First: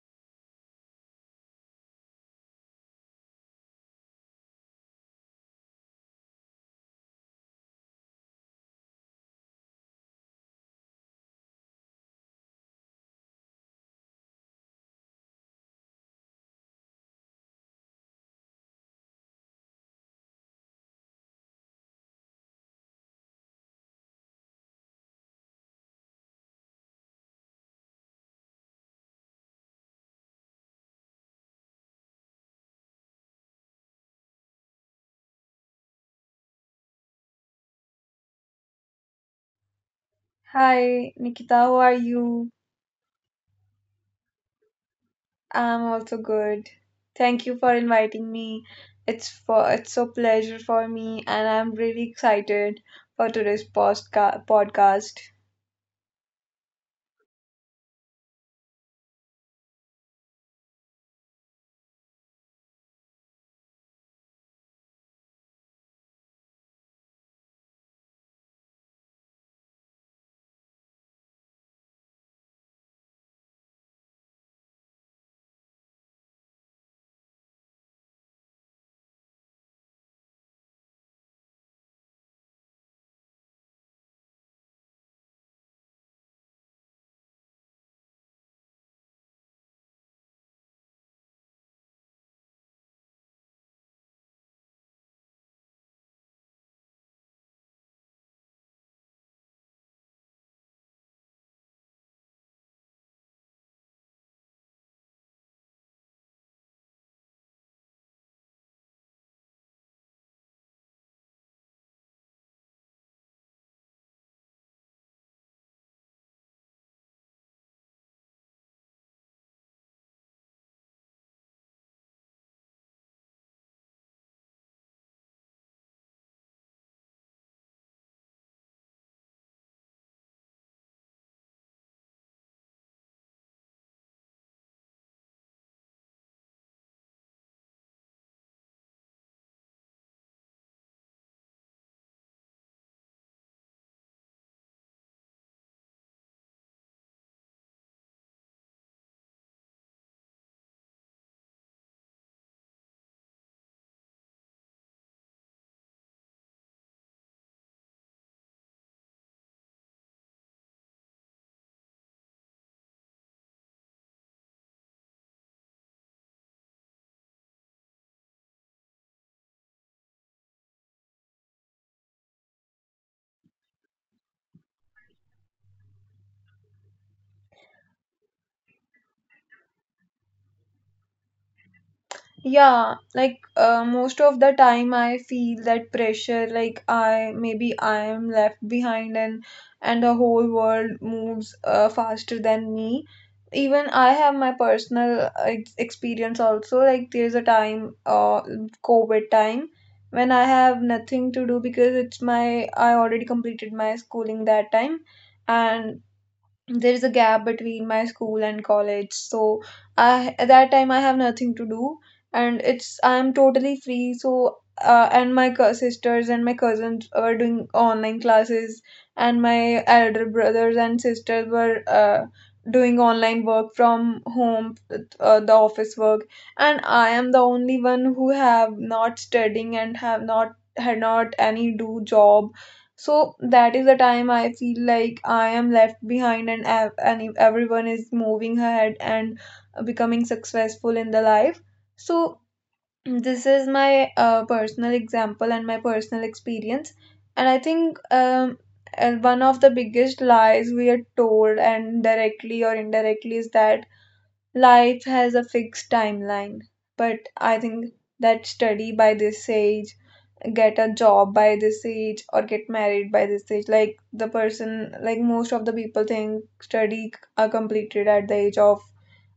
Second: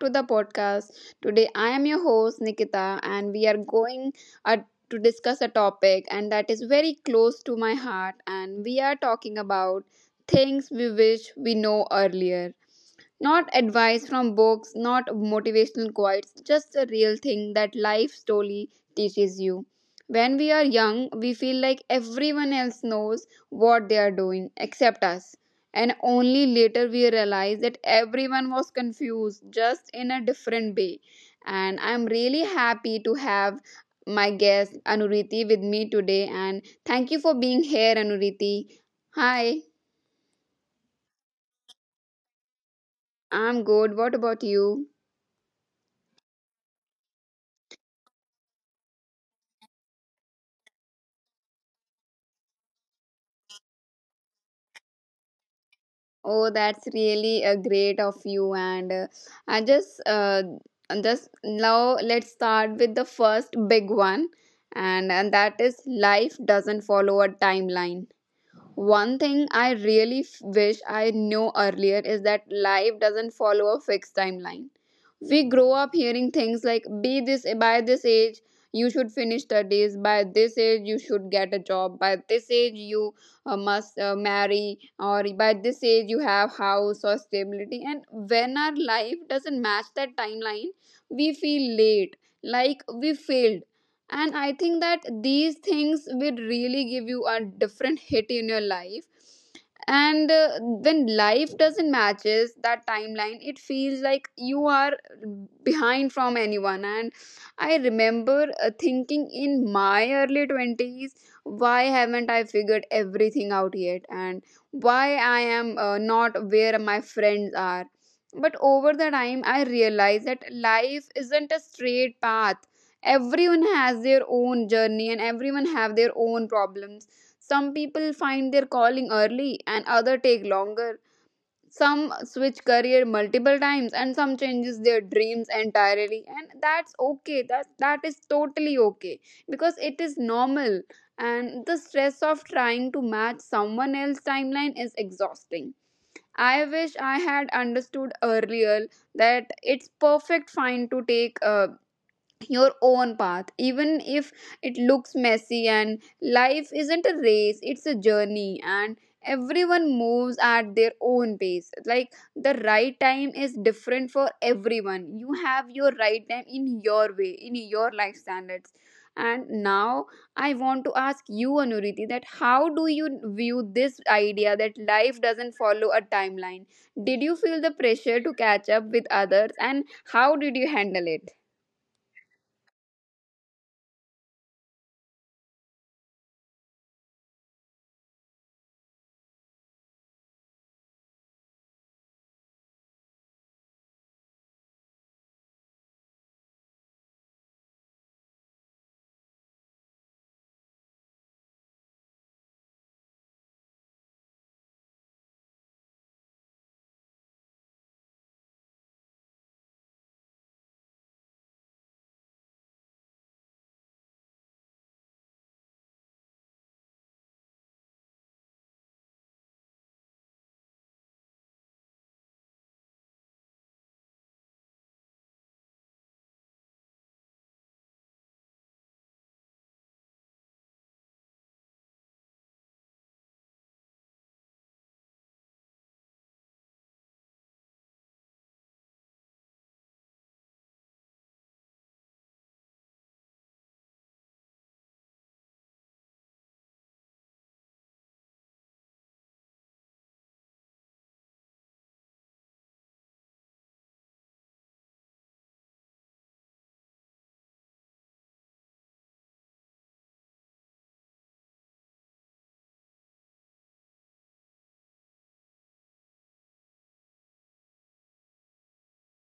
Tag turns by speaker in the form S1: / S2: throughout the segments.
S1: to the podcast. Today, I am your host Nikita, and we are going uh, to discuss a topic, and that is very close to my heart. And we are talking about things we wish we know earlier. Not advice from books, not motivational quotes, just a real thing that life slowly teaches you. When we are young, we feel like everyone else knows what they are doing except us. And only later we realize that everyone was confused, just in a different way. And I'm really happy to have my guest Anuriti with me today. And thank you for being here, Anuriti. Hi,
S2: Hi, Nikita, how are you?
S1: I'm good. What about you?
S2: I'm also good. Thank you for inviting me. It's so pleasure for me and I'm really excited for today's postca podcast.
S1: Oh, that's really great of you. And I just, uh, just now let's start with the first big one, and that is life doesn't follow a timeline. One thing I really wish I knew earlier is that life doesn't follow a fixed timeline. We grow up hearing things like be this by this age, you should finish studies by this age, you should get a job by this age, you must marry, or by this age you have house or stability. And when our life doesn't match that timeline, we feel late, like we failed. And I think that these things will really give you a different hit in your life. And when life doesn't matches that timeline, it feels like you are behind from anyone. And I remember thinking in my early 20s, why haven't I figured everything out yet, and why I am not where my friends are. But over the time I realized that life isn't a straight path. Everyone has their own journey and everyone have their own problems. Some people find their calling early and other take longer. Some switch career multiple times and some changes their dreams entirely, and that's okay, that is totally okay because it is normal. And the stress of trying to match someone else's timeline is exhausting. I wish I had understood earlier that it's perfect fine to take a your own path even if it looks messy. And life isn't a race, it's a journey, and everyone moves at their own pace. Like the right time is different for everyone, you have your right time in your way in your life standards. And now I want to ask you, Anuriti, that how do you view this idea that life doesn't follow a timeline? Did you feel the pressure to catch up with others, and how did you handle it?
S2: Yeah, like most of the time I feel that pressure, like I maybe I am left behind and the whole world moves faster than me. Even I have my personal experience also. Like there's a time, COVID time, when I have nothing to do because it's my I already completed my schooling that time, and there is a gap between my school and college. So I at that time I have nothing to do, and it's I'm totally free. So sisters and my cousins were doing online classes, and my elder brothers and sisters were doing online work from home, the office work. And I am the only one who have not studying and have not had not any do job. So that is the time I feel like I am left behind and if everyone is moving ahead and becoming successful in the life. So this is my personal example and my personal experience. And I think one of the biggest lies we are told and directly or indirectly is that life has a fixed timeline. But I think that study by this age, get a job by this age, or get married by this age, like the person, like most of the people think study are completed at the age of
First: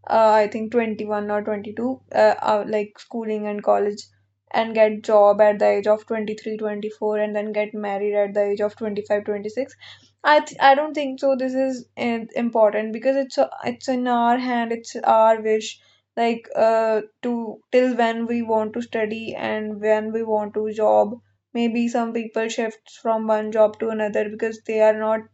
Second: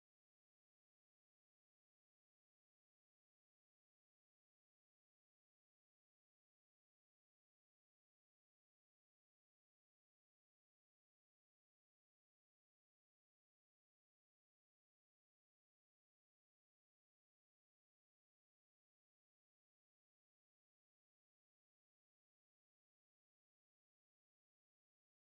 S2: I think 21 or 22, like schooling and college, and get job at the age of 23, 24, and then get married at the age of 25, 26. I don't think so this is important because it's in our hand, it's our wish, like to till when we want to study and when we want to job. Maybe some people shifts from one job to another because they are not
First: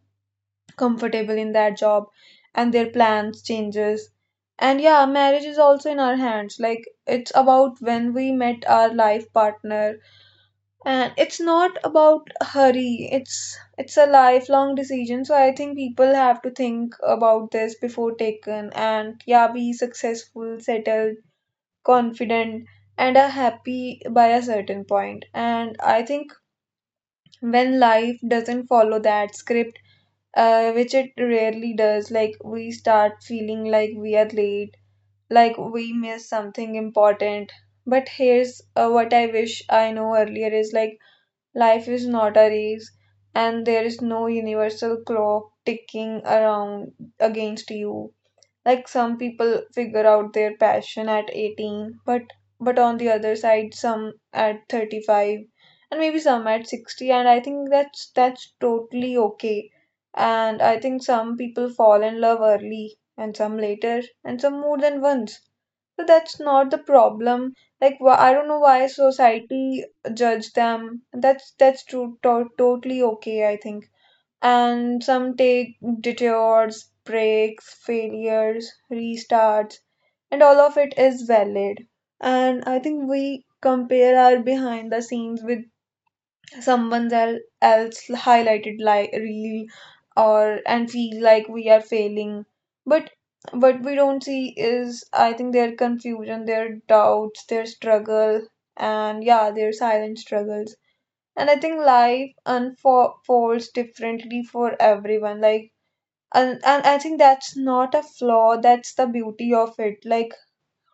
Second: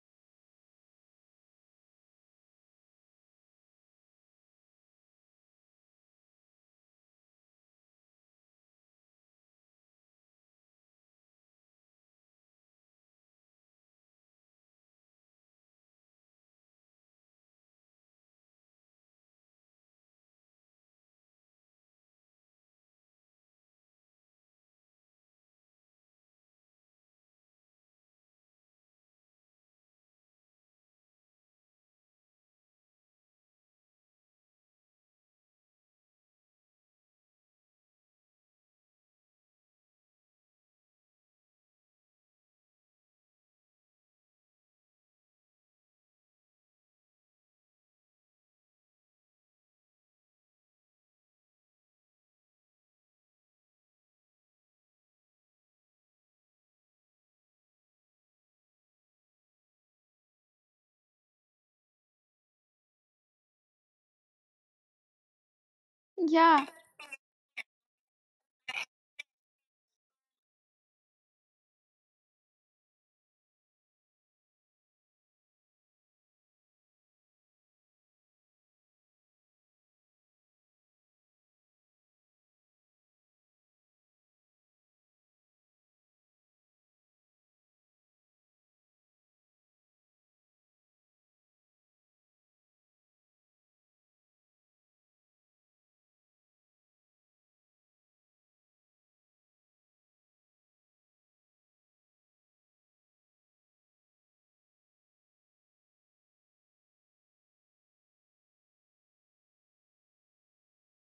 S2: comfortable in that job and their plans changes. And yeah, marriage is also in our hands. Like it's about when we met our life partner, and it's not about hurry. It's a lifelong decision, so I think people have to think about this before taken. And yeah, be successful, settled, confident, and are happy by a certain point. And I think when life doesn't follow that script, which it rarely does, like we start feeling like we are late, like we miss something important. But here's what I wish I know earlier is like life is not a race and there is no universal clock ticking around against you. Like some people figure out their passion at 18, but on the other side some at 35, and maybe some at 60. And I think that's totally okay. And I think some people fall in love early, and some later, and some more than once. So that's
S1: Yeah,
S2: not the problem. Like I don't know why society judge them. That's totally okay, I think. And some take detours, breaks, failures, restarts, and all of it is valid. And I think we compare our behind the scenes with else highlighted like reel or and feel like we are failing. But what we don't see is, I think, their confusion, their doubts, their struggle, and yeah, their silent struggles. And I think life unfolds differently for everyone. Like and I think that's not a flaw, that's the beauty of it. Like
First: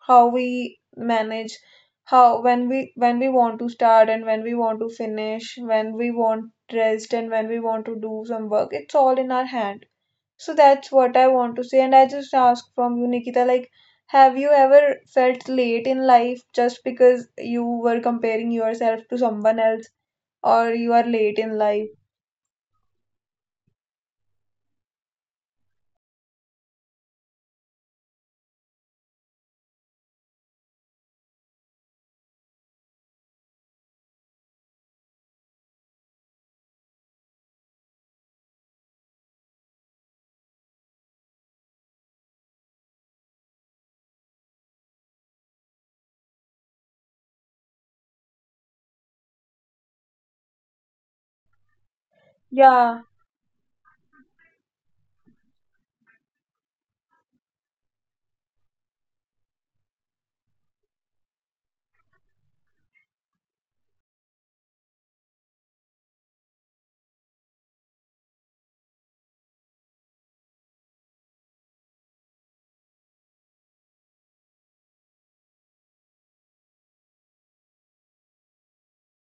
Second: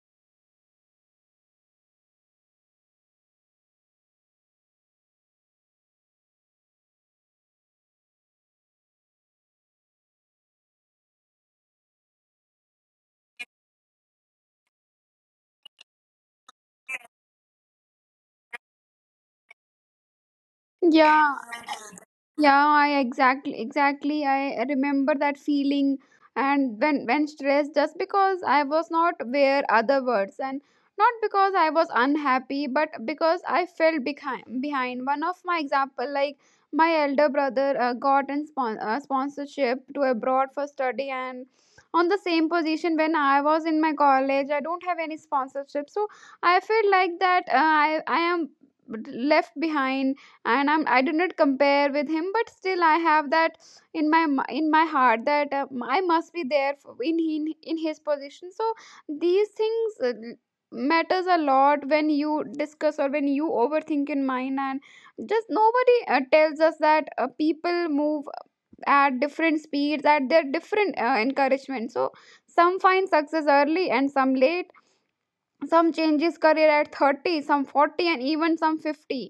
S2: how we manage, how when we want to start and when we want to finish, when we want rest and when we want to do some work, it's all in our hand. So that's what I want to say. And I just ask from you, Nikita, like have you ever felt late in life just because you were comparing yourself to someone else, or you are
S1: yeah
S2: late in life?
S1: yeah, I exactly I remember that feeling. And when stressed just because I was not where other words, and not because I was unhappy but because I felt behind. One of my example, like my elder brother got a sponsorship to abroad for study, and on the same position when I was in my college, I don't have any sponsorship. So I feel like that I am left behind. And I do not compare with him, but still I
S2: Yeah,
S1: have that in my in my heart that I must be there in in his position. So these things matters a lot when you discuss or when you overthink in mind. And just nobody tells us that people move at different speeds at their different encouragement. So some find success early and some late, some changes career at 30, some 40, and even some 50.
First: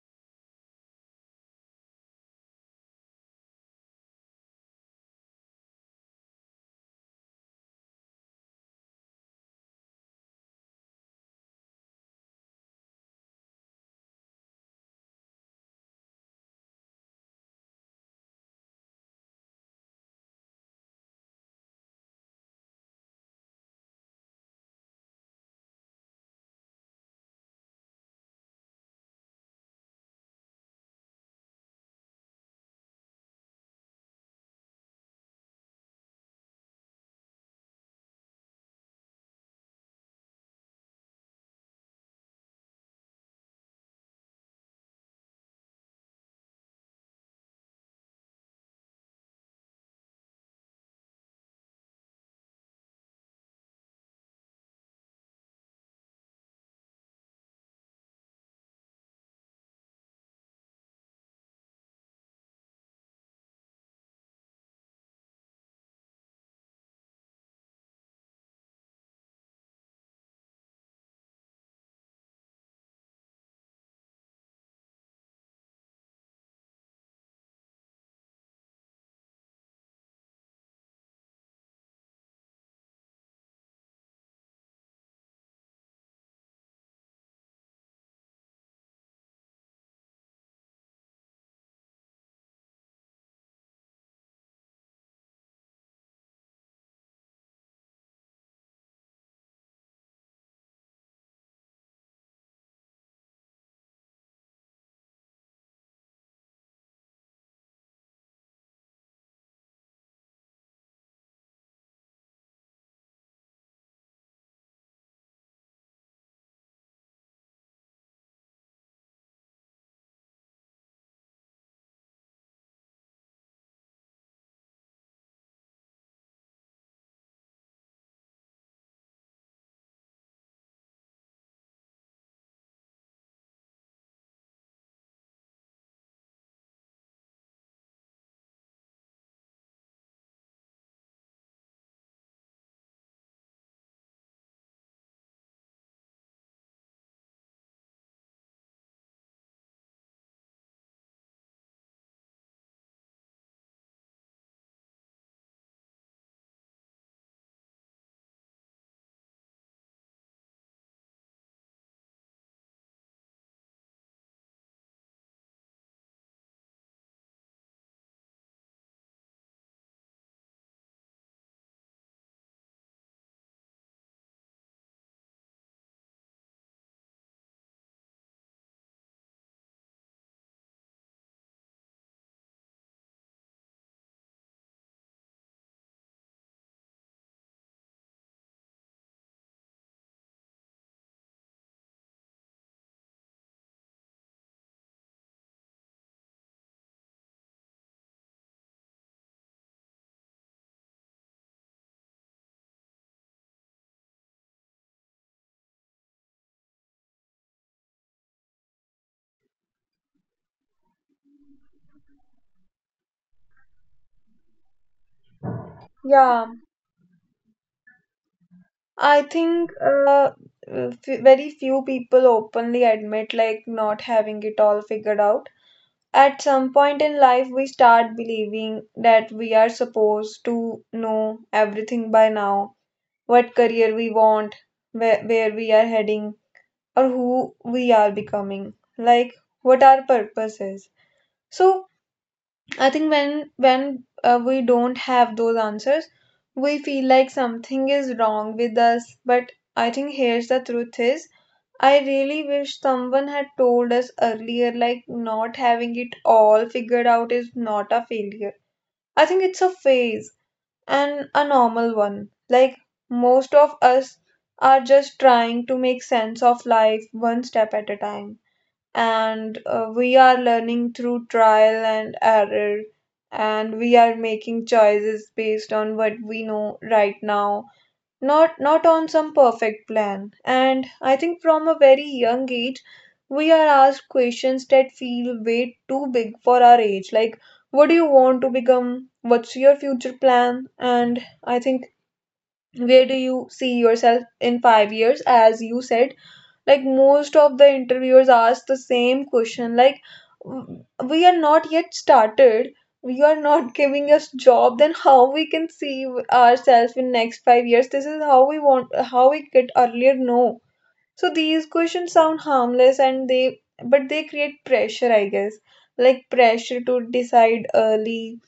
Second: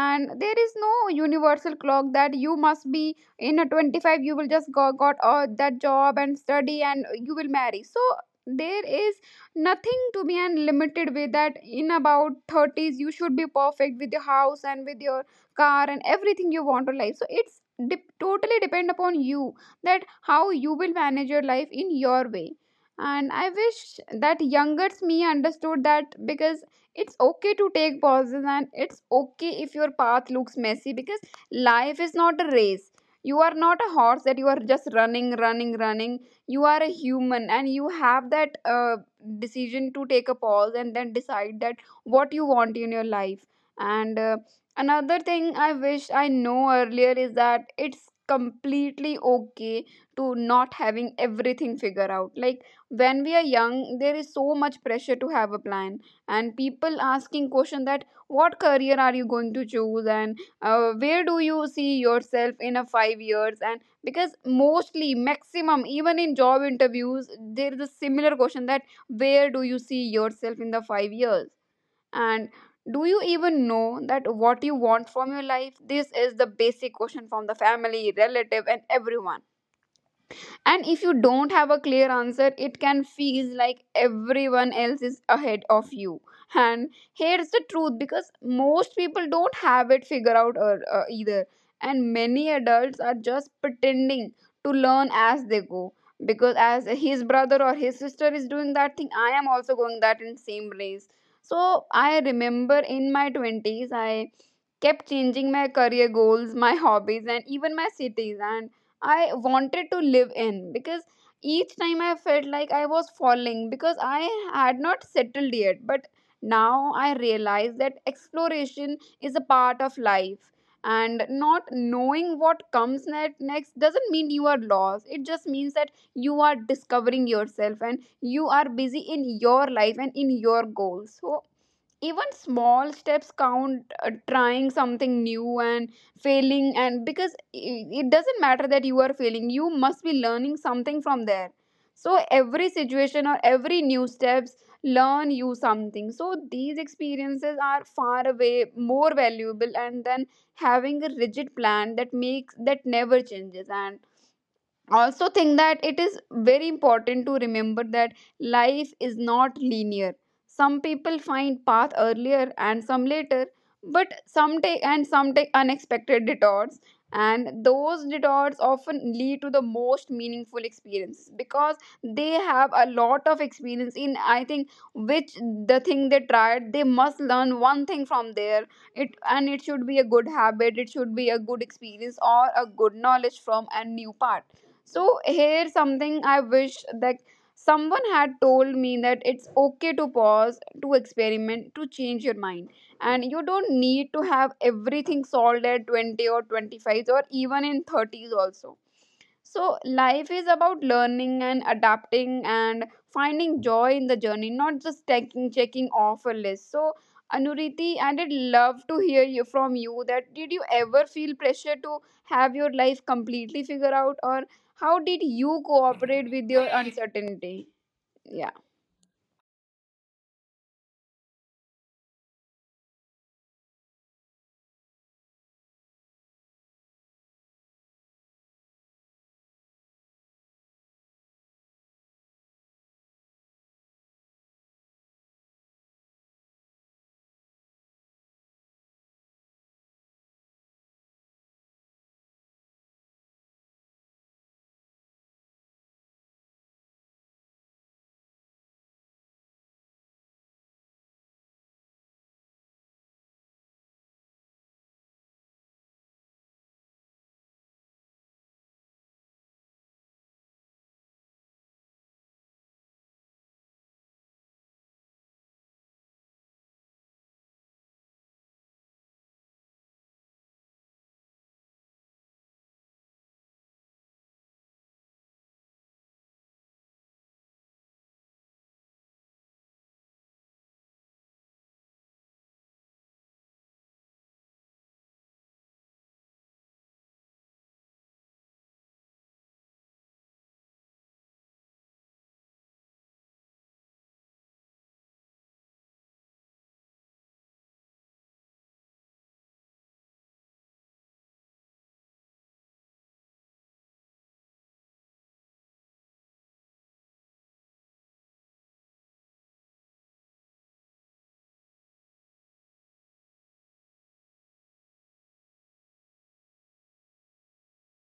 S1: And there is no universal clock that you must be in a 25, you will just go, got that job and study and you will marry. So there is nothing to be unlimited with that in about 30s you should be perfect with your house and with your car and everything you want to life. So it's dep totally depend upon you that how you will manage your life in your way. And I wish that younger me understood that, because it's okay to take pauses and it's okay if your path looks messy, because life is not a race. You are not a horse that you are just running, running, running. You are a human and you have that decision to take a pause and then decide that what you want in your life. And another thing I wish I know earlier is that it's completely okay to not having everything figured out. Like when we are young, there is so much pressure to have a plan, and people asking question that what career are you going to choose, and where do you see yourself in a 5 years? And because mostly maximum even in job interviews there is a similar question that where do you see yourself in the 5 years? And do you even know that what you want from your life? This is the basic question from the family relative and everyone. And if you don't have a clear answer, it can feel like everyone else is ahead of you. And here's the truth, because most people don't have it figured out or, either, and many adults are just pretending to learn as they go, because as his brother or his sister is doing that thing, I am also going that in same race. So I remember in my 20s, I kept changing my career goals, my hobbies, and even my cities. And I wanted to live in, because each time I felt like I was falling because I had not settled yet. But now I realize that exploration is a part of life. And not knowing what comes next doesn't mean you are lost. It just means that you are discovering yourself and you are busy in your life and in your goals. So even small steps count, trying something new and failing. And because it doesn't matter that you are failing, you must be learning something from there. So every situation or every new steps learn you something. So these experiences are far away more valuable and then having a rigid plan that makes that never changes. And also think that it is very important to remember that life is not linear. Some people find path earlier and some later, but some take unexpected detours, and those detours often lead to the most meaningful experience, because they have a lot of experience in, I think, which the thing they tried, they must learn one thing from there. It, and it should be a good habit, it should be a good experience or a good knowledge from a new part. So here, something I wish that someone had told me that it's okay to pause, to experiment, to change your mind. And you don't need to have everything solved at 20 or 25 or even in 30s also. So life is about learning and adapting and finding joy in the journey, not just taking checking off a list. So Anuriti, I did love to hear you from you that did you ever feel pressure to have your life completely figured out, or how did you
S2: yeah.
S1: cooperate with your uncertainty? Yeah.
S2: I think very few people openly admit like not having it all figured out. At some point in life, we start believing that we are supposed to know everything by now, what career we want, where we are heading, or who we are becoming, like what our purpose is. So, I think when we don't have those answers, we feel like something is wrong with us. But I think here's the truth is I really wish someone had told us earlier like not having it all figured out is not a failure. I think it's a phase and a normal one. Like most of us are just trying to make sense of life one step at a time, and we are learning through trial and error, and we are making choices based on what we know right now, not on some perfect plan. And I think from a very young age we are asked questions that feel way too big for our age, like what do you want to become, what's your future plan, and I think where do you see yourself in 5 years, as you said. Like most of the interviewers ask the same question like, "W- we are not yet started, you are not giving us job, then how we can see ourselves in next 5 years?" This is how we want, how we get earlier, no. So these questions sound harmless and they, but they create pressure, I guess. Like pressure to decide early,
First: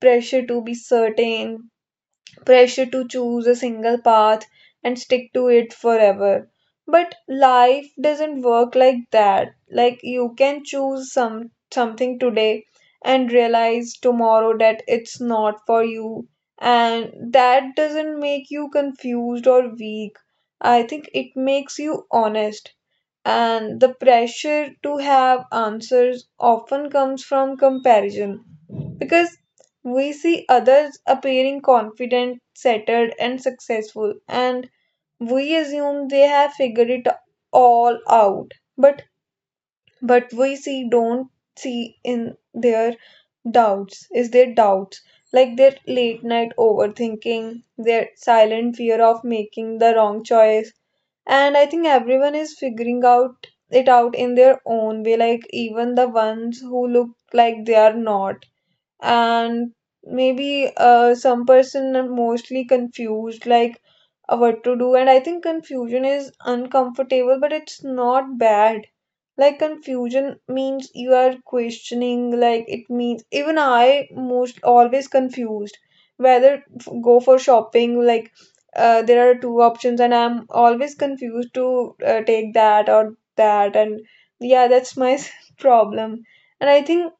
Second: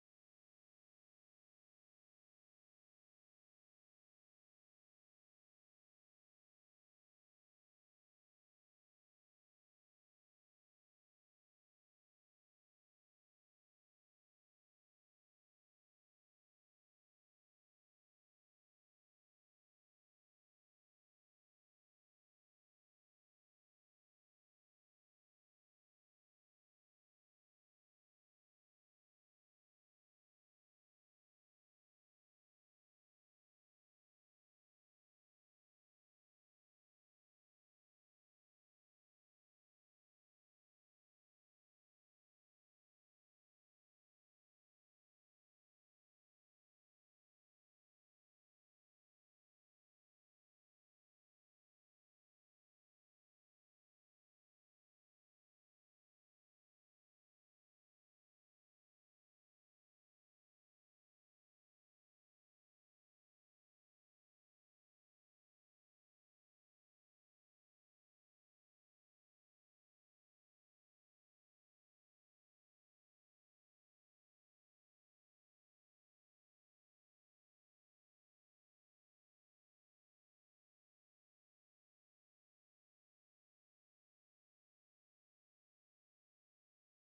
S2: pressure to be certain, pressure to choose a single path and stick to it forever. But life doesn't work like that. Like you can choose some something today and realize tomorrow that it's not for you, and that doesn't make you confused or weak. I think it makes you honest. And the pressure to have answers often comes from comparison, because we see others appearing confident, settled, and successful, and we assume they have figured it all out. But we see don't see in their doubts is their doubts, like their late night overthinking, their silent fear of making the wrong choice. And I think everyone is figuring out it out in their own way, like even the ones who look like they are not. And maybe some person are mostly confused, like what to do. And I think confusion is uncomfortable, but it's not bad. Like confusion means you are questioning, like it means even I most always confused whether go for shopping. Like there are two options and I'm always confused to take that or that. And yeah, that's my problem. And I think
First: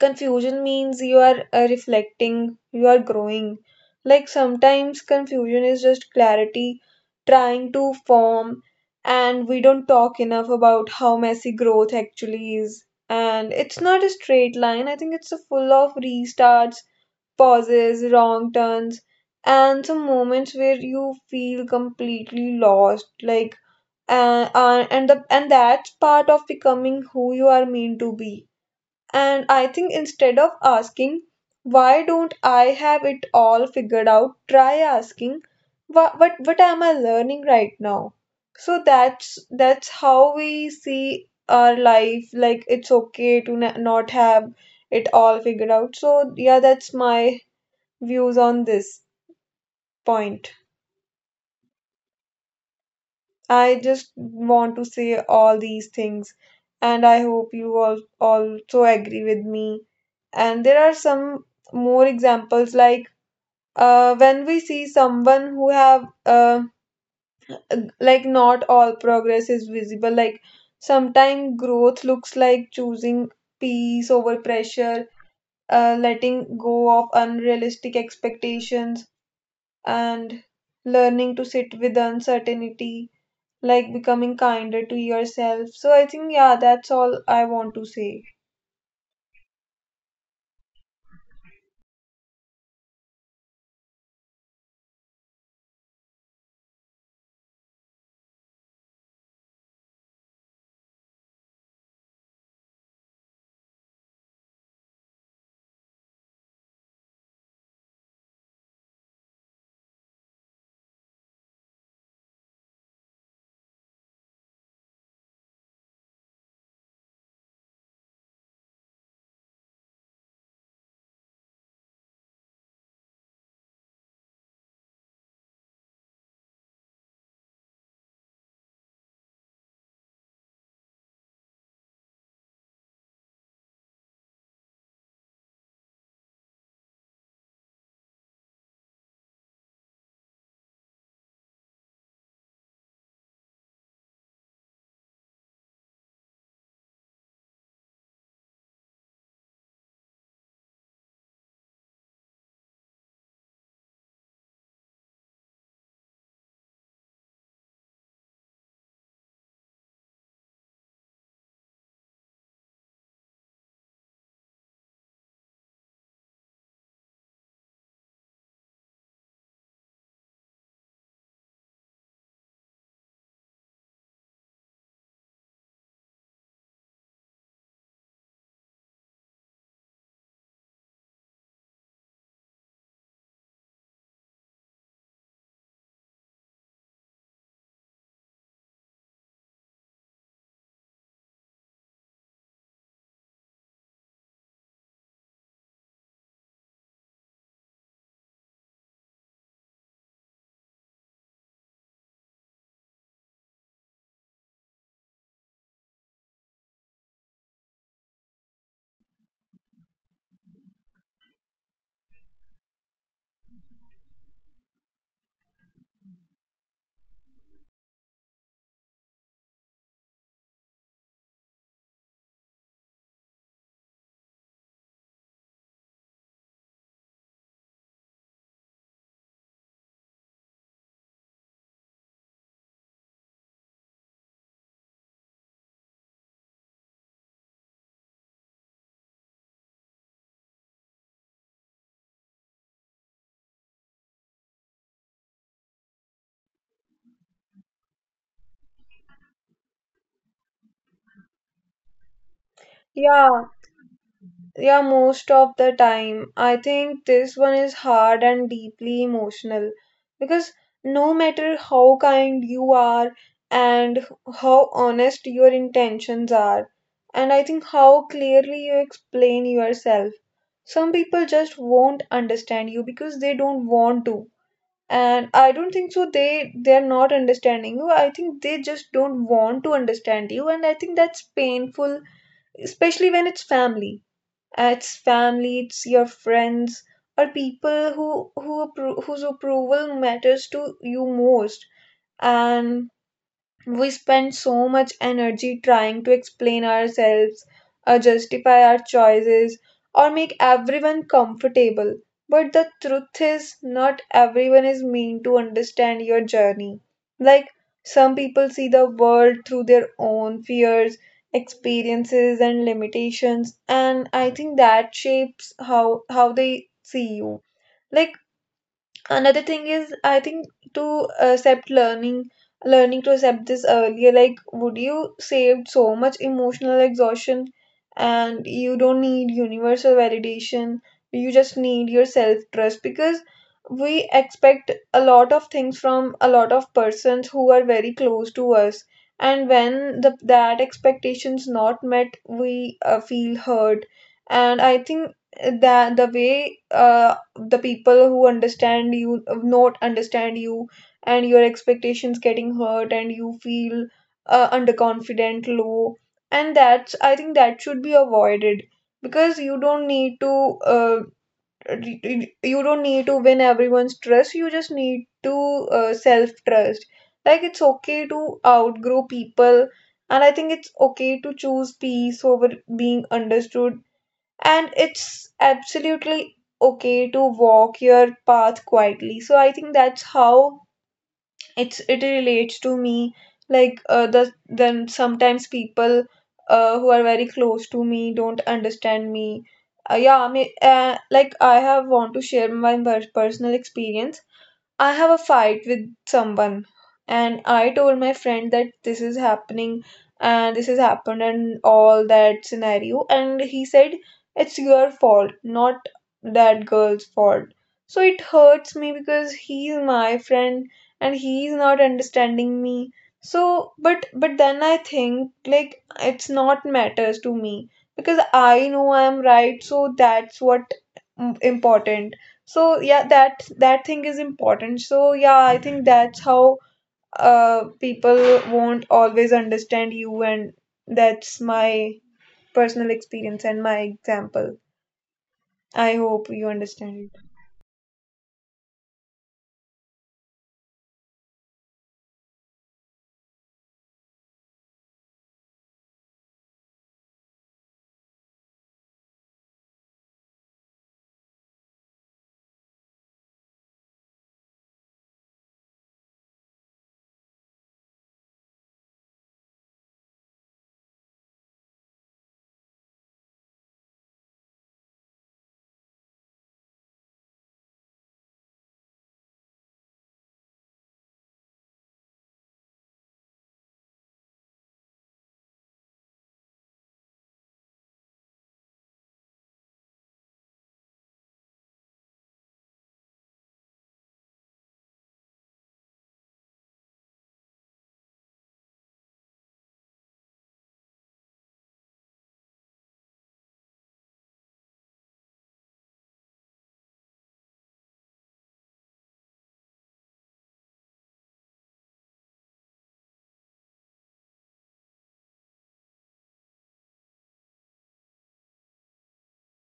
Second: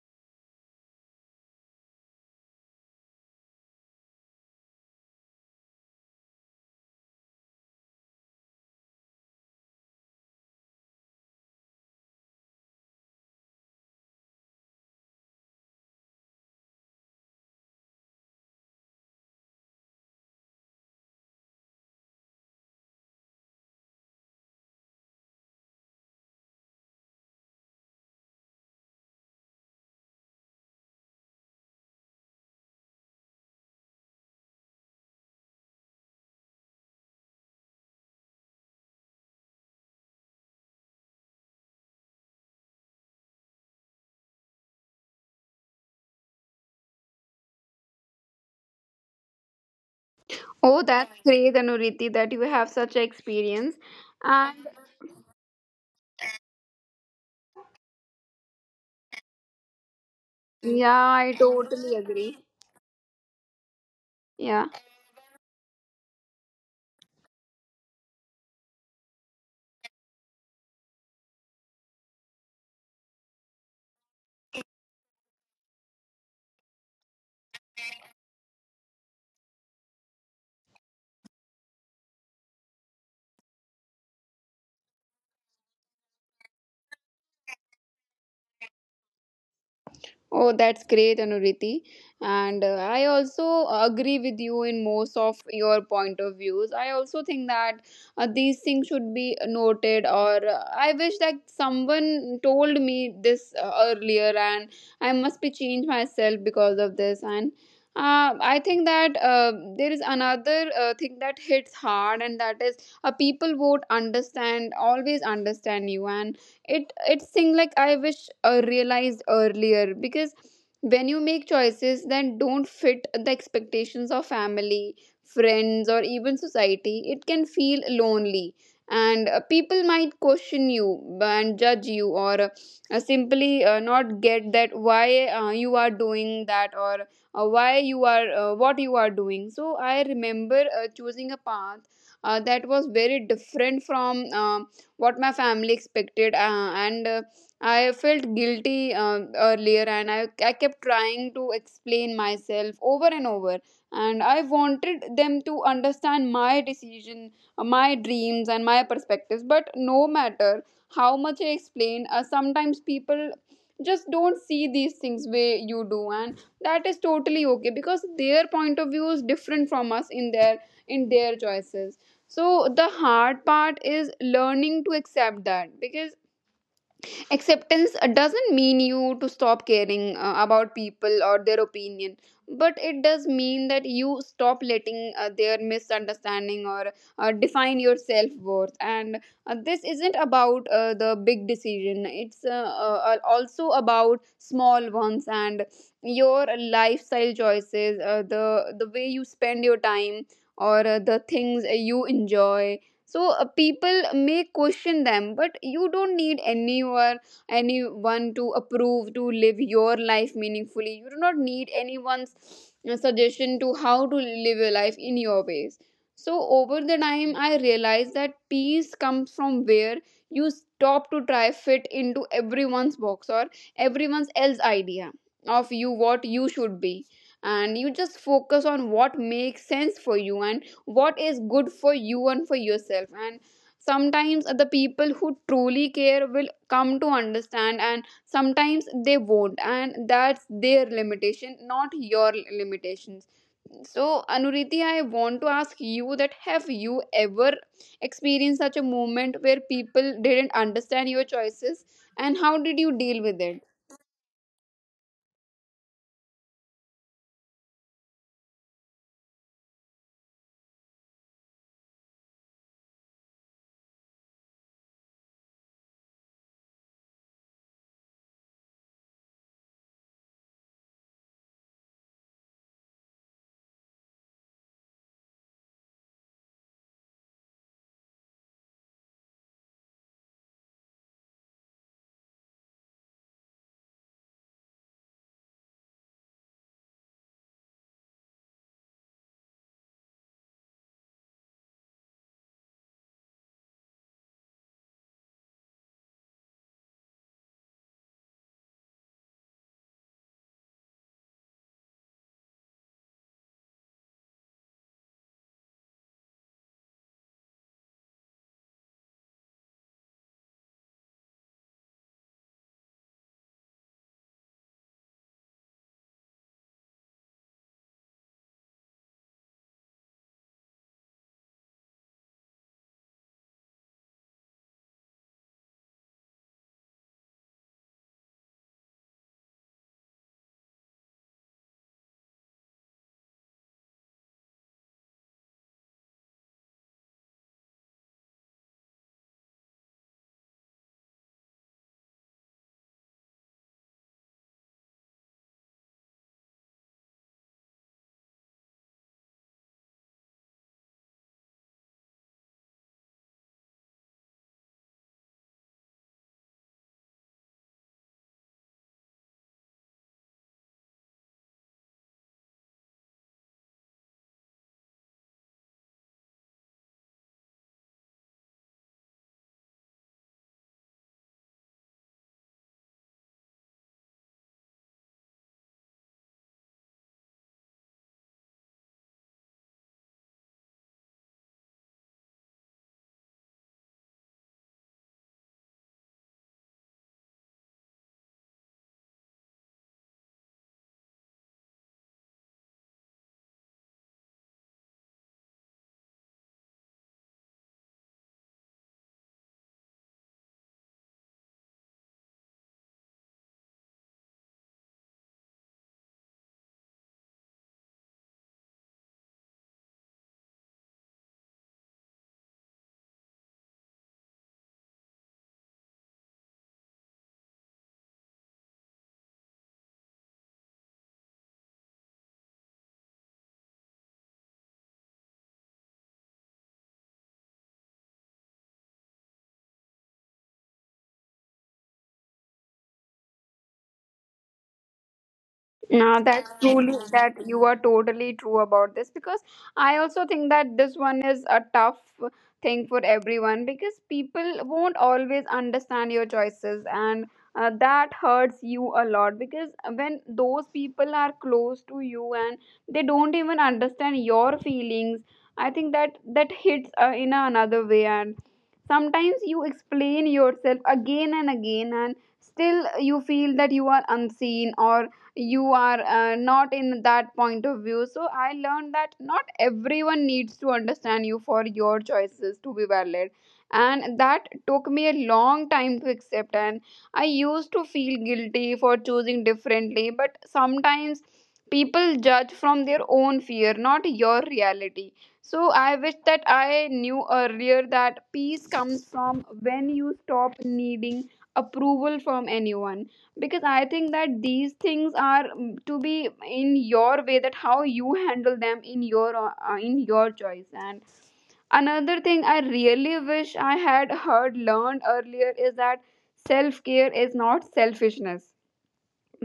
S2: confusion means you are reflecting, you are growing. Like sometimes confusion is just clarity trying to form, and we don't talk enough about how messy growth actually is. And it's not a straight line, I think it's a full of restarts, pauses, wrong turns, and some moments where you feel completely lost. Like and that's part of becoming who you are meant to be. And I think instead of asking, why don't I have it all figured out, try asking, what am I learning right now? So that's how we see our life. Like it's okay to not have it all figured out. So yeah, that's my views on this point.
S1: Oh, that's great, Anuriti, that you have such an experience.
S2: I just
S1: And
S2: want to say all these things, and I hope you all also agree with me. And there
S1: yeah,
S2: are
S1: I
S2: some
S1: totally
S2: more
S1: agree.
S2: examples, like
S1: Yeah.
S2: when we see someone who have like not all progress is visible. Like sometimes growth looks like choosing peace over pressure, letting go of unrealistic expectations, and learning to sit with uncertainty, like becoming kinder to yourself. So I think, yeah, that's all I want to say.
S1: Oh, that's great, Anuriti. And I also agree with you in most of your point of views. I also think that these things should be noted, or I wish that someone told me this earlier, and I must be changed myself because of this. And I think that there is another thing that hits hard, and that is people won't understand, always understand you, and it's thing like I wish I realized earlier, because when you make choices that don't fit the expectations of family, friends, or even society, it can feel lonely. And people might question you and judge you, or simply not get that why you are doing that, or why you are what you are doing. So I remember choosing a path that was very different from what my family expected, and I felt guilty earlier, and I kept trying to explain myself over and over, and I wanted them to understand my decision, my dreams, and my perspectives. But no matter how much I explain, sometimes people just don't see these things way you do, and that is totally okay, because their point of view is different from us in their, in their choices. So the hard part is learning to accept that, because acceptance doesn't mean you to stop caring about people or their opinion, but it does mean that you stop letting their misunderstanding or define your self-worth. And this isn't about the big decision, it's also about small ones, and your lifestyle choices, the way you spend your time, or the things you enjoy. So people may question them, but you don't need anyone to approve to live your life meaningfully. You do not need anyone's suggestion to how to live your life in your ways. So over the time, I realized that peace comes from where you stop to try fit into everyone's box, or everyone's else idea of you what you should be, and you just focus on what makes sense for you, and what is good for you and for yourself. And sometimes the people who truly care will come to understand, and sometimes they won't, and that's their limitation, not your limitations. So Anuriti, I want to ask you that have you ever experienced such a moment where people didn't understand your choices, and how did you deal with it?
S2: Yeah. Yeah, most of the time. I think this one is hard and deeply emotional, because no matter how kind you are and how honest your intentions are, and I think how clearly you explain yourself, some people just won't understand you because they don't want to. And I don't think so they they're not understanding you. I think they just don't want to understand you. And I think that's painful, especially when it's family. It's family, it's your friends, or people who whose approval matters to you most. And we spend so much energy trying to explain ourselves, or justify our choices, or make everyone comfortable. But the truth is, not everyone is meant to understand your journey. Like, some people see the world through their own fears, experiences, and limitations, and I think that shapes how they see you. Like, another thing is I think to accept learning to accept this earlier, like would you saved so much emotional exhaustion. And you don't need universal validation, you just need your self trust. Because we expect a lot of things from a lot of persons who are very close to us, and when that expectations not met, we feel hurt. And I think that the way the people who understand you not understand you, and your expectations getting hurt and you feel underconfident, low. And that's, I think, that should be avoided, because you don't need to you don't need to win everyone's trust, you just need to, self trust. Like, it's okay to outgrow people, and I think it's okay to choose peace over being understood, and it's absolutely okay to walk your path quietly. So I think that's how it relates to me. Like, then sometimes people who are very close to me don't understand me. Yeah, I mean, like, I have want to share my personal experience. I have a fight with someone, and I told my friend that this is happening and this has happened and all that scenario, and he said it's your fault, not that girl's fault. So it hurts me because he's my friend and he's not understanding me. So but then I think, like, it's not matters to me because I know I'm right. So that's what, important. So yeah, that thing is important. So yeah, I think that's how, uh, people won't always understand you, and that's my personal experience and my example. I hope you
S1: Now that's
S2: understand it.
S1: truly that you are totally true about this, because I also think that this one is a tough thing for everyone, because people won't always understand your choices, and that hurts you a lot, because when those people are close to you and they don't even understand your feelings, I think that that hits in another way. And sometimes you explain yourself again and again, and still you feel that you are unseen, or you are not in that point of view. So I learned that not everyone needs to understand you for your choices to be valid, and that took me a long time to accept. And I used to feel guilty for choosing differently, but sometimes people judge from their own fear, not your reality. So I wish that I knew earlier that peace comes from when you stop needing approval from anyone, because I think that these things are to be in your way that how you handle them in your choice. And another thing I really wish I had heard learned earlier is that self care is not selfishness.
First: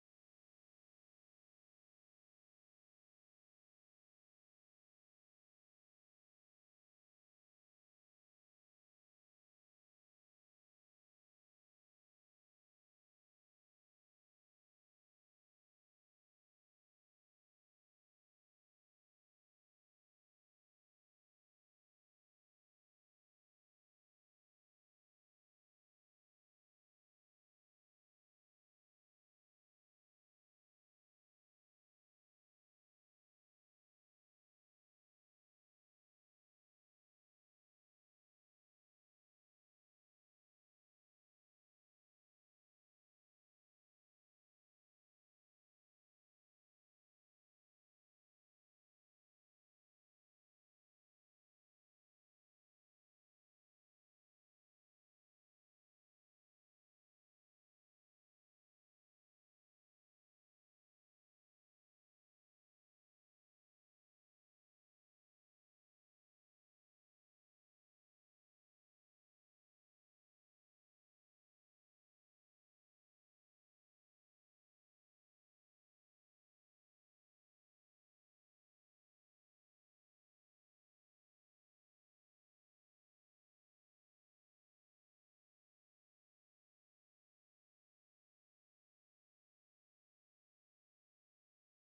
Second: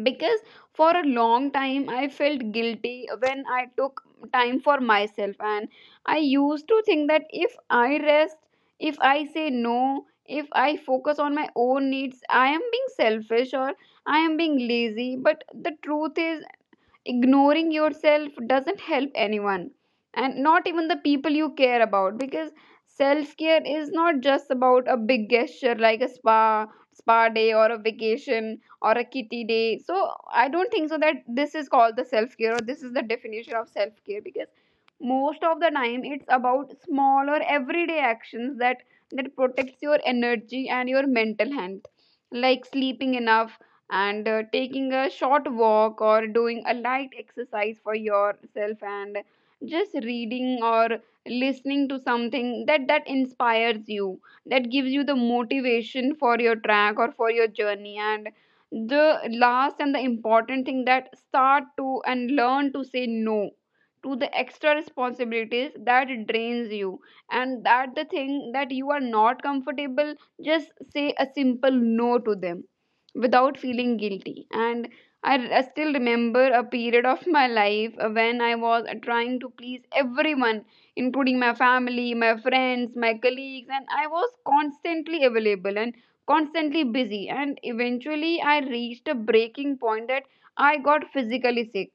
S1: Because for a long time, I felt guilty when I took time for myself, and I used to think that if I rest, if I say no, if I focus on my own needs, I am being selfish, or I am being lazy. But the truth is, ignoring yourself doesn't help anyone, and not even the people you care about, because self care is not just about a big gesture like a spa day, or a vacation, or a kitty day. So I don't think so that this is called the self care, or this is the definition of self care. Because most of the time, it's about small or everyday actions that that protects your energy and your mental health. Like sleeping enough, and taking a short walk, or doing a light exercise for yourself, and just reading, or listening to something that that inspires you, that gives you the motivation for your track or for your journey. And the last and the important thing, that start to and learn to say no to the extra responsibilities that drains you, and that the thing that you are not comfortable, just say a simple no to them without feeling guilty. And I still remember a period of my life when I was trying to please everyone, including my family, my friends, my colleagues, and I was constantly available and constantly busy. And eventually, I reached a breaking point that I got physically sick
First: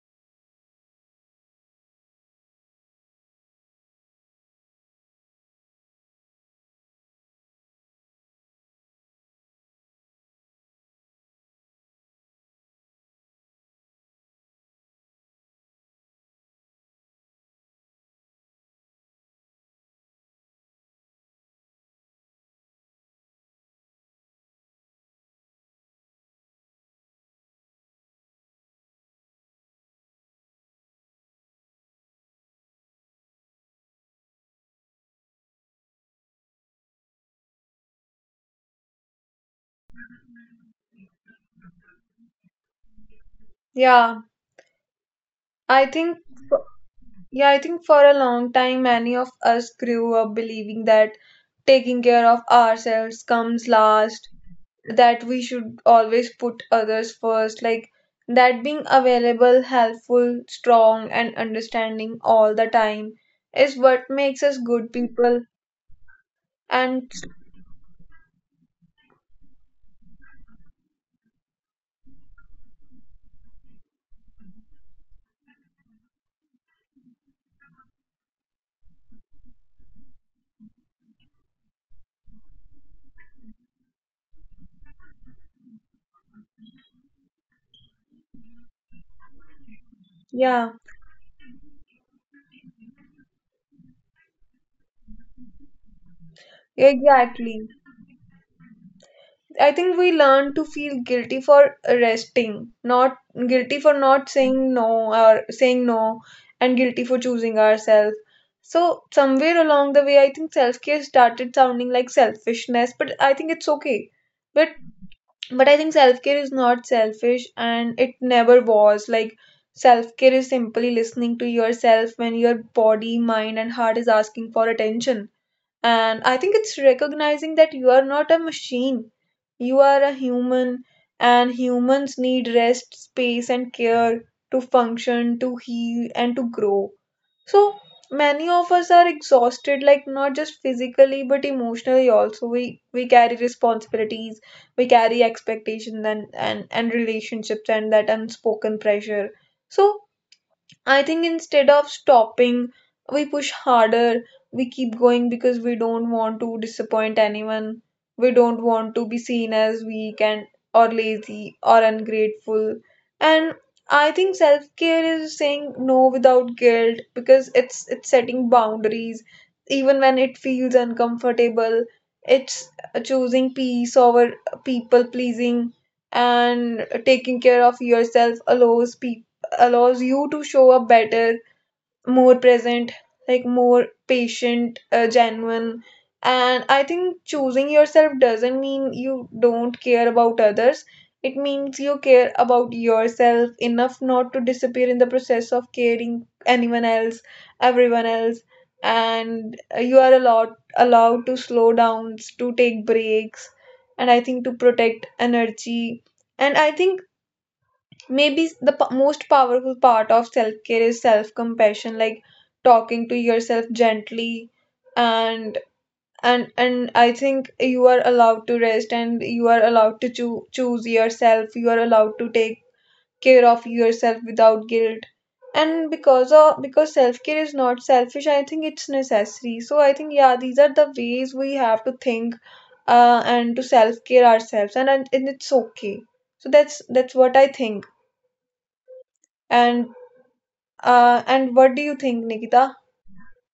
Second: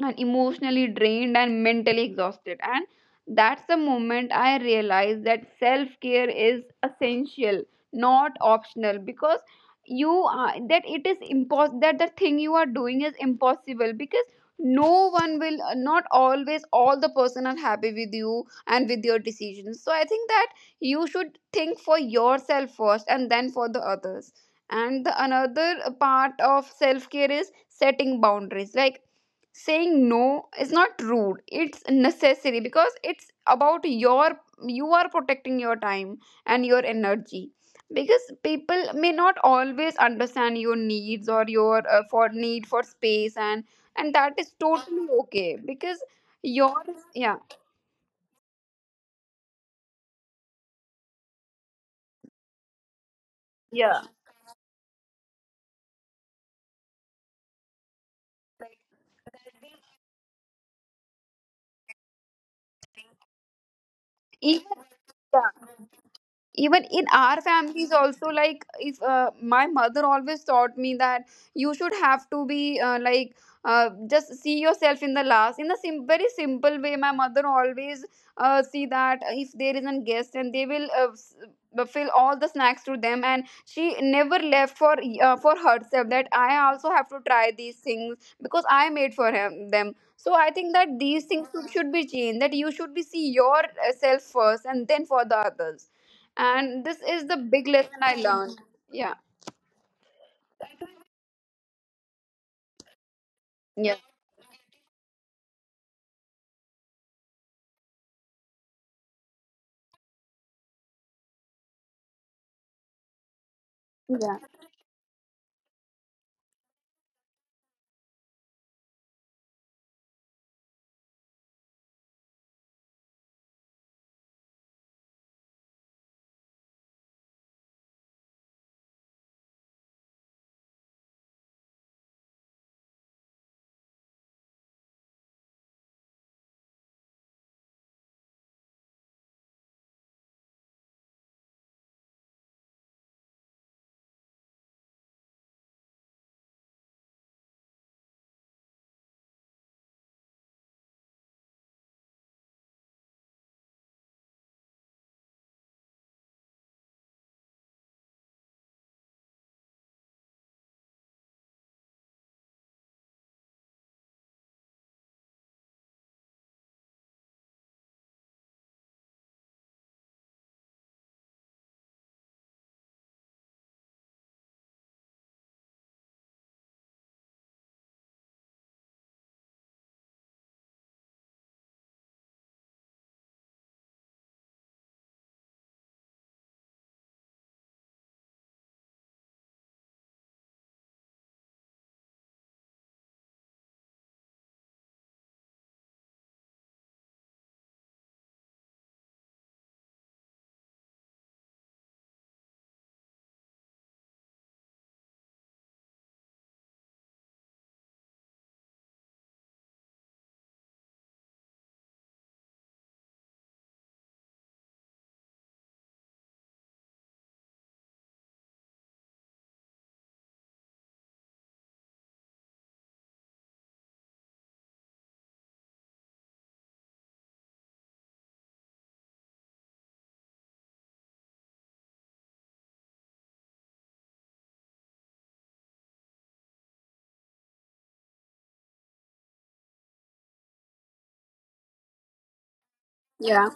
S1: and emotionally drained and mentally exhausted. And that's the moment I realized that self care is essential, not optional. Because you are that it is impos that the thing you are doing is impossible, because no one will not always all the person are happy with you and with your decisions. So I think that you should think for yourself first and then for the others. And the another part of self care is setting boundaries. Like saying no is not rude, it's necessary, because it's about your, you are protecting your time and your energy. Because people may not always understand your needs, or your for need for space. And
S2: Yeah,
S1: that is totally okay,
S2: I
S1: because
S2: think f-
S1: your, yeah.
S2: yeah, I think for a long time many of us grew up believing that taking care of ourselves comes
S1: Yeah,
S2: last, that we should always put others first. Like, that being available, helpful, strong, and understanding all the time is what makes us
S1: even yeah.
S2: good people.
S1: Even in
S2: And
S1: our families also, like if my mother always taught me that you should have to be like just see yourself in the last. In a very simple way, my mother always see that if there is a guest, and they will fill all the snacks to them, and she never left for herself, that I also have to try these things, because I made for him, them. So I
S2: yeah,
S1: think that these things should be changed, that you should be see yourself first and then for the others. And this is the
S2: exactly,
S1: big lesson I learned. Yeah.
S2: I think we learn to feel guilty for resting, not guilty for
S1: Yeah.
S2: not saying no or saying no, and guilty for choosing ourselves. So somewhere along the way, I think self-care started sounding like selfishness, but I think it's okay.
S1: Yeah.
S2: But I think self care is not selfish, and it never was. Like, self care is simply listening to yourself when your body, mind, and heart is asking for attention. And I think it's recognizing that you are not a machine, you are a human, and humans need rest, space, and care to function, to heal, and to grow. So many of us are exhausted, like, not just physically but emotionally also. We carry responsibilities, we carry expectations and relationships and that unspoken pressure. So I think instead of stopping, we push harder, we keep going because we don't want to disappoint anyone. We don't want to be seen as weak and or lazy or ungrateful. And I think self-care is saying no without guilt, because it's setting boundaries even when it feels uncomfortable. It's choosing peace over people pleasing. And taking care of yourself allows people, allows you to show up better, more present, like more patient, genuine. And I think choosing yourself doesn't mean you don't care about others. It means you care about yourself enough not to disappear in the process of caring anyone else, everyone else. And you are allowed to slow down, to take breaks, and I think to protect energy. And I think maybe the most powerful part of self care is self compassion. Like, talking to yourself gently, and and I think you are allowed to rest, and you are allowed to choose yourself. You are allowed to take care of yourself without guilt. And because of because self care is not selfish, I think it's necessary. So I think, yeah, these are the ways we have to think, and to self care ourselves, and it's okay. So that's what I think. And and what do you think, Nikita?
S1: Yeah,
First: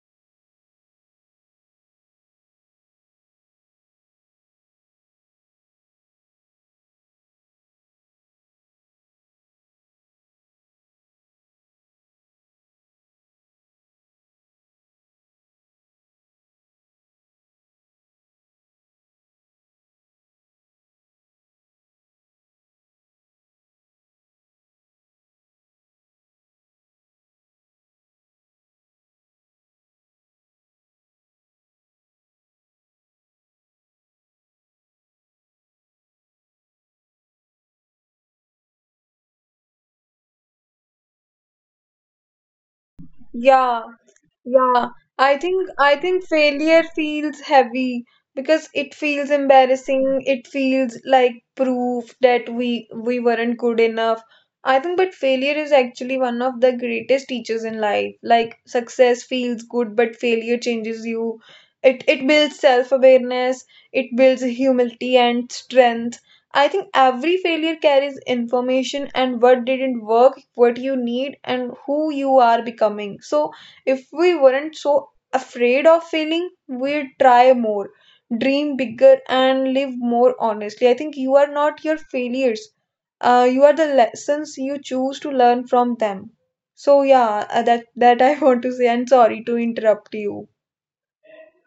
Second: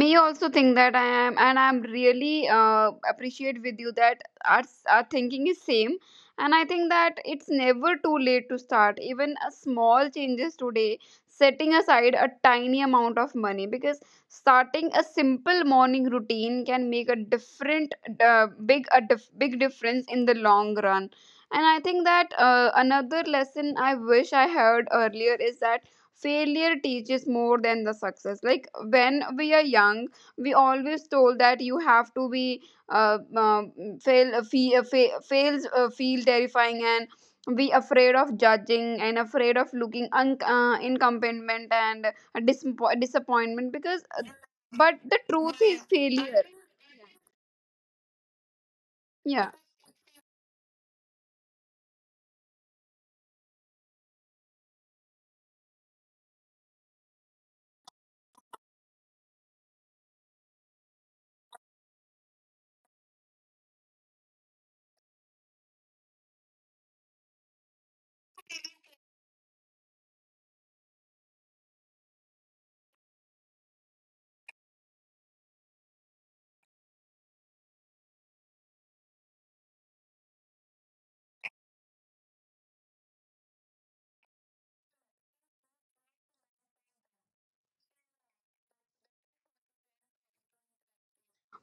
S1: me also think that I am, and I'm really appreciate with you that our thinking is same. And I think that it's never too late to start even a small changes today, setting aside a tiny amount of money. Because starting a simple morning routine can make a different, big a big difference in the long run. And I think that another lesson I wish I heard earlier is that failure teaches more than the success. Like when we are young, we always told that you have to be uh, um, fail fails feel terrifying, and be afraid of judging, and afraid of looking incompetence and disappointment,
S2: Yeah,
S1: because
S2: Yeah,
S1: but the
S2: I
S1: truth
S2: think,
S1: is failure,
S2: failure feels heavy because it feels
S1: yeah.
S2: embarrassing. It feels like proof that we weren't good enough. I think but failure is actually one of the greatest teachers in life. Like, success feels good, but failure changes you. It builds self-awareness, it builds humility and strength. I think every failure carries information and what didn't work, what you need, and who you are becoming. So if we weren't so afraid of failing, we'd try more, dream bigger, and live more honestly. I think you are not your failures, you are the lessons you choose to learn from them. So yeah, that I want to say. And sorry to interrupt you.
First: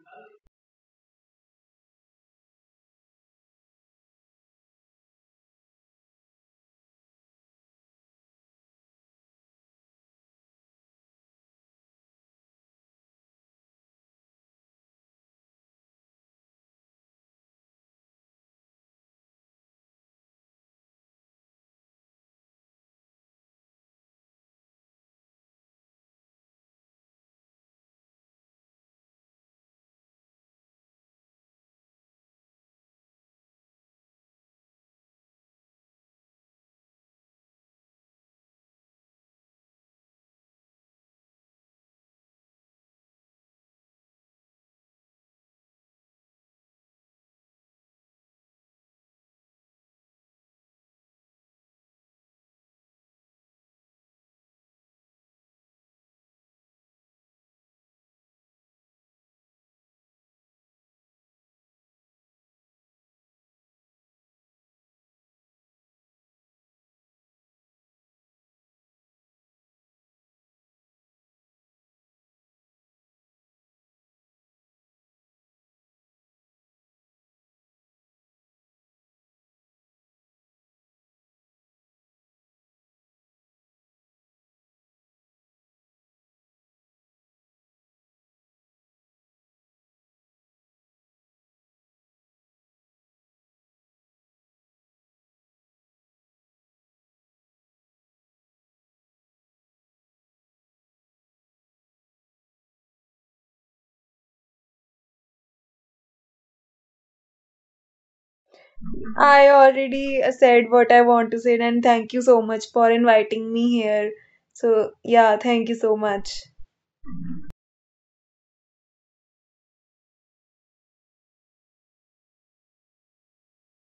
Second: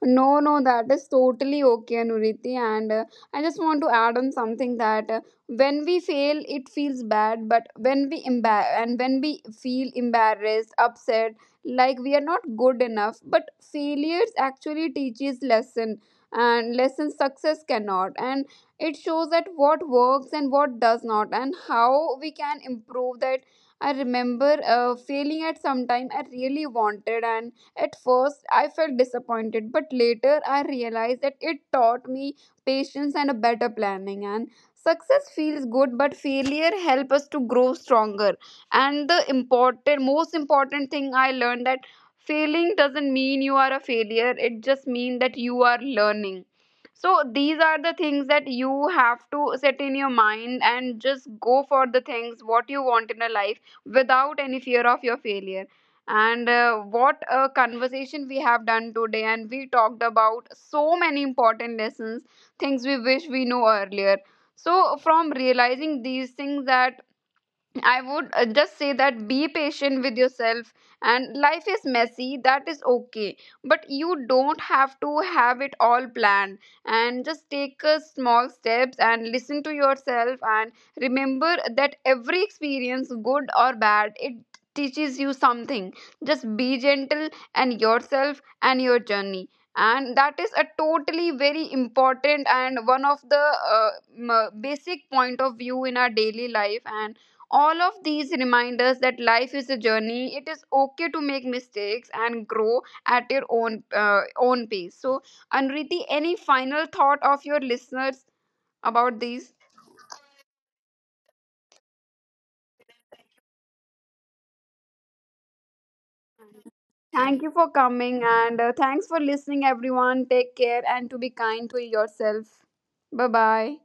S1: No, no, that is totally okay, Anuriti. And I just want to add on something that when we fail, it feels bad, but when we embar and when we feel embarrassed, upset, like we are not good enough, but failures actually teaches lesson and lesson success cannot. And it shows that what works and what does not, and how we can improve that. I remember failing at some time I really wanted. And at first, I felt disappointed, but later I realized that it taught me patience and a better planning. And success feels good, but failure helps us to grow stronger. And the important, most important thing I learned that failing doesn't mean you are a failure. It just means that you are learning. So these are the things that you have to set in your mind, and just go for the things what you want in a life without any fear of your failure. And what a conversation we have done today, and we talked about so many important lessons, things we wish we knew earlier. So from realizing these things, that I would just say that be patient with yourself, and life is messy, that is okay, but you don't have to have it all planned. And just take small steps and listen to yourself, and remember that every experience, good or bad, it teaches you something. Just be gentle, and yourself and your journey. And that is a totally very important and one of the basic point of view in our daily life. And all of these reminders that life is a journey, it is okay to make mistakes and grow at your own own pace. So Anriti, any final thought of your listeners about
S2: I
S1: these?
S2: already said what I want to say, and thank you so much for inviting me here. So yeah, thank you so much.
S1: Thank you for coming, and thanks for listening, everyone. Take care and to be kind to yourself. Bye bye.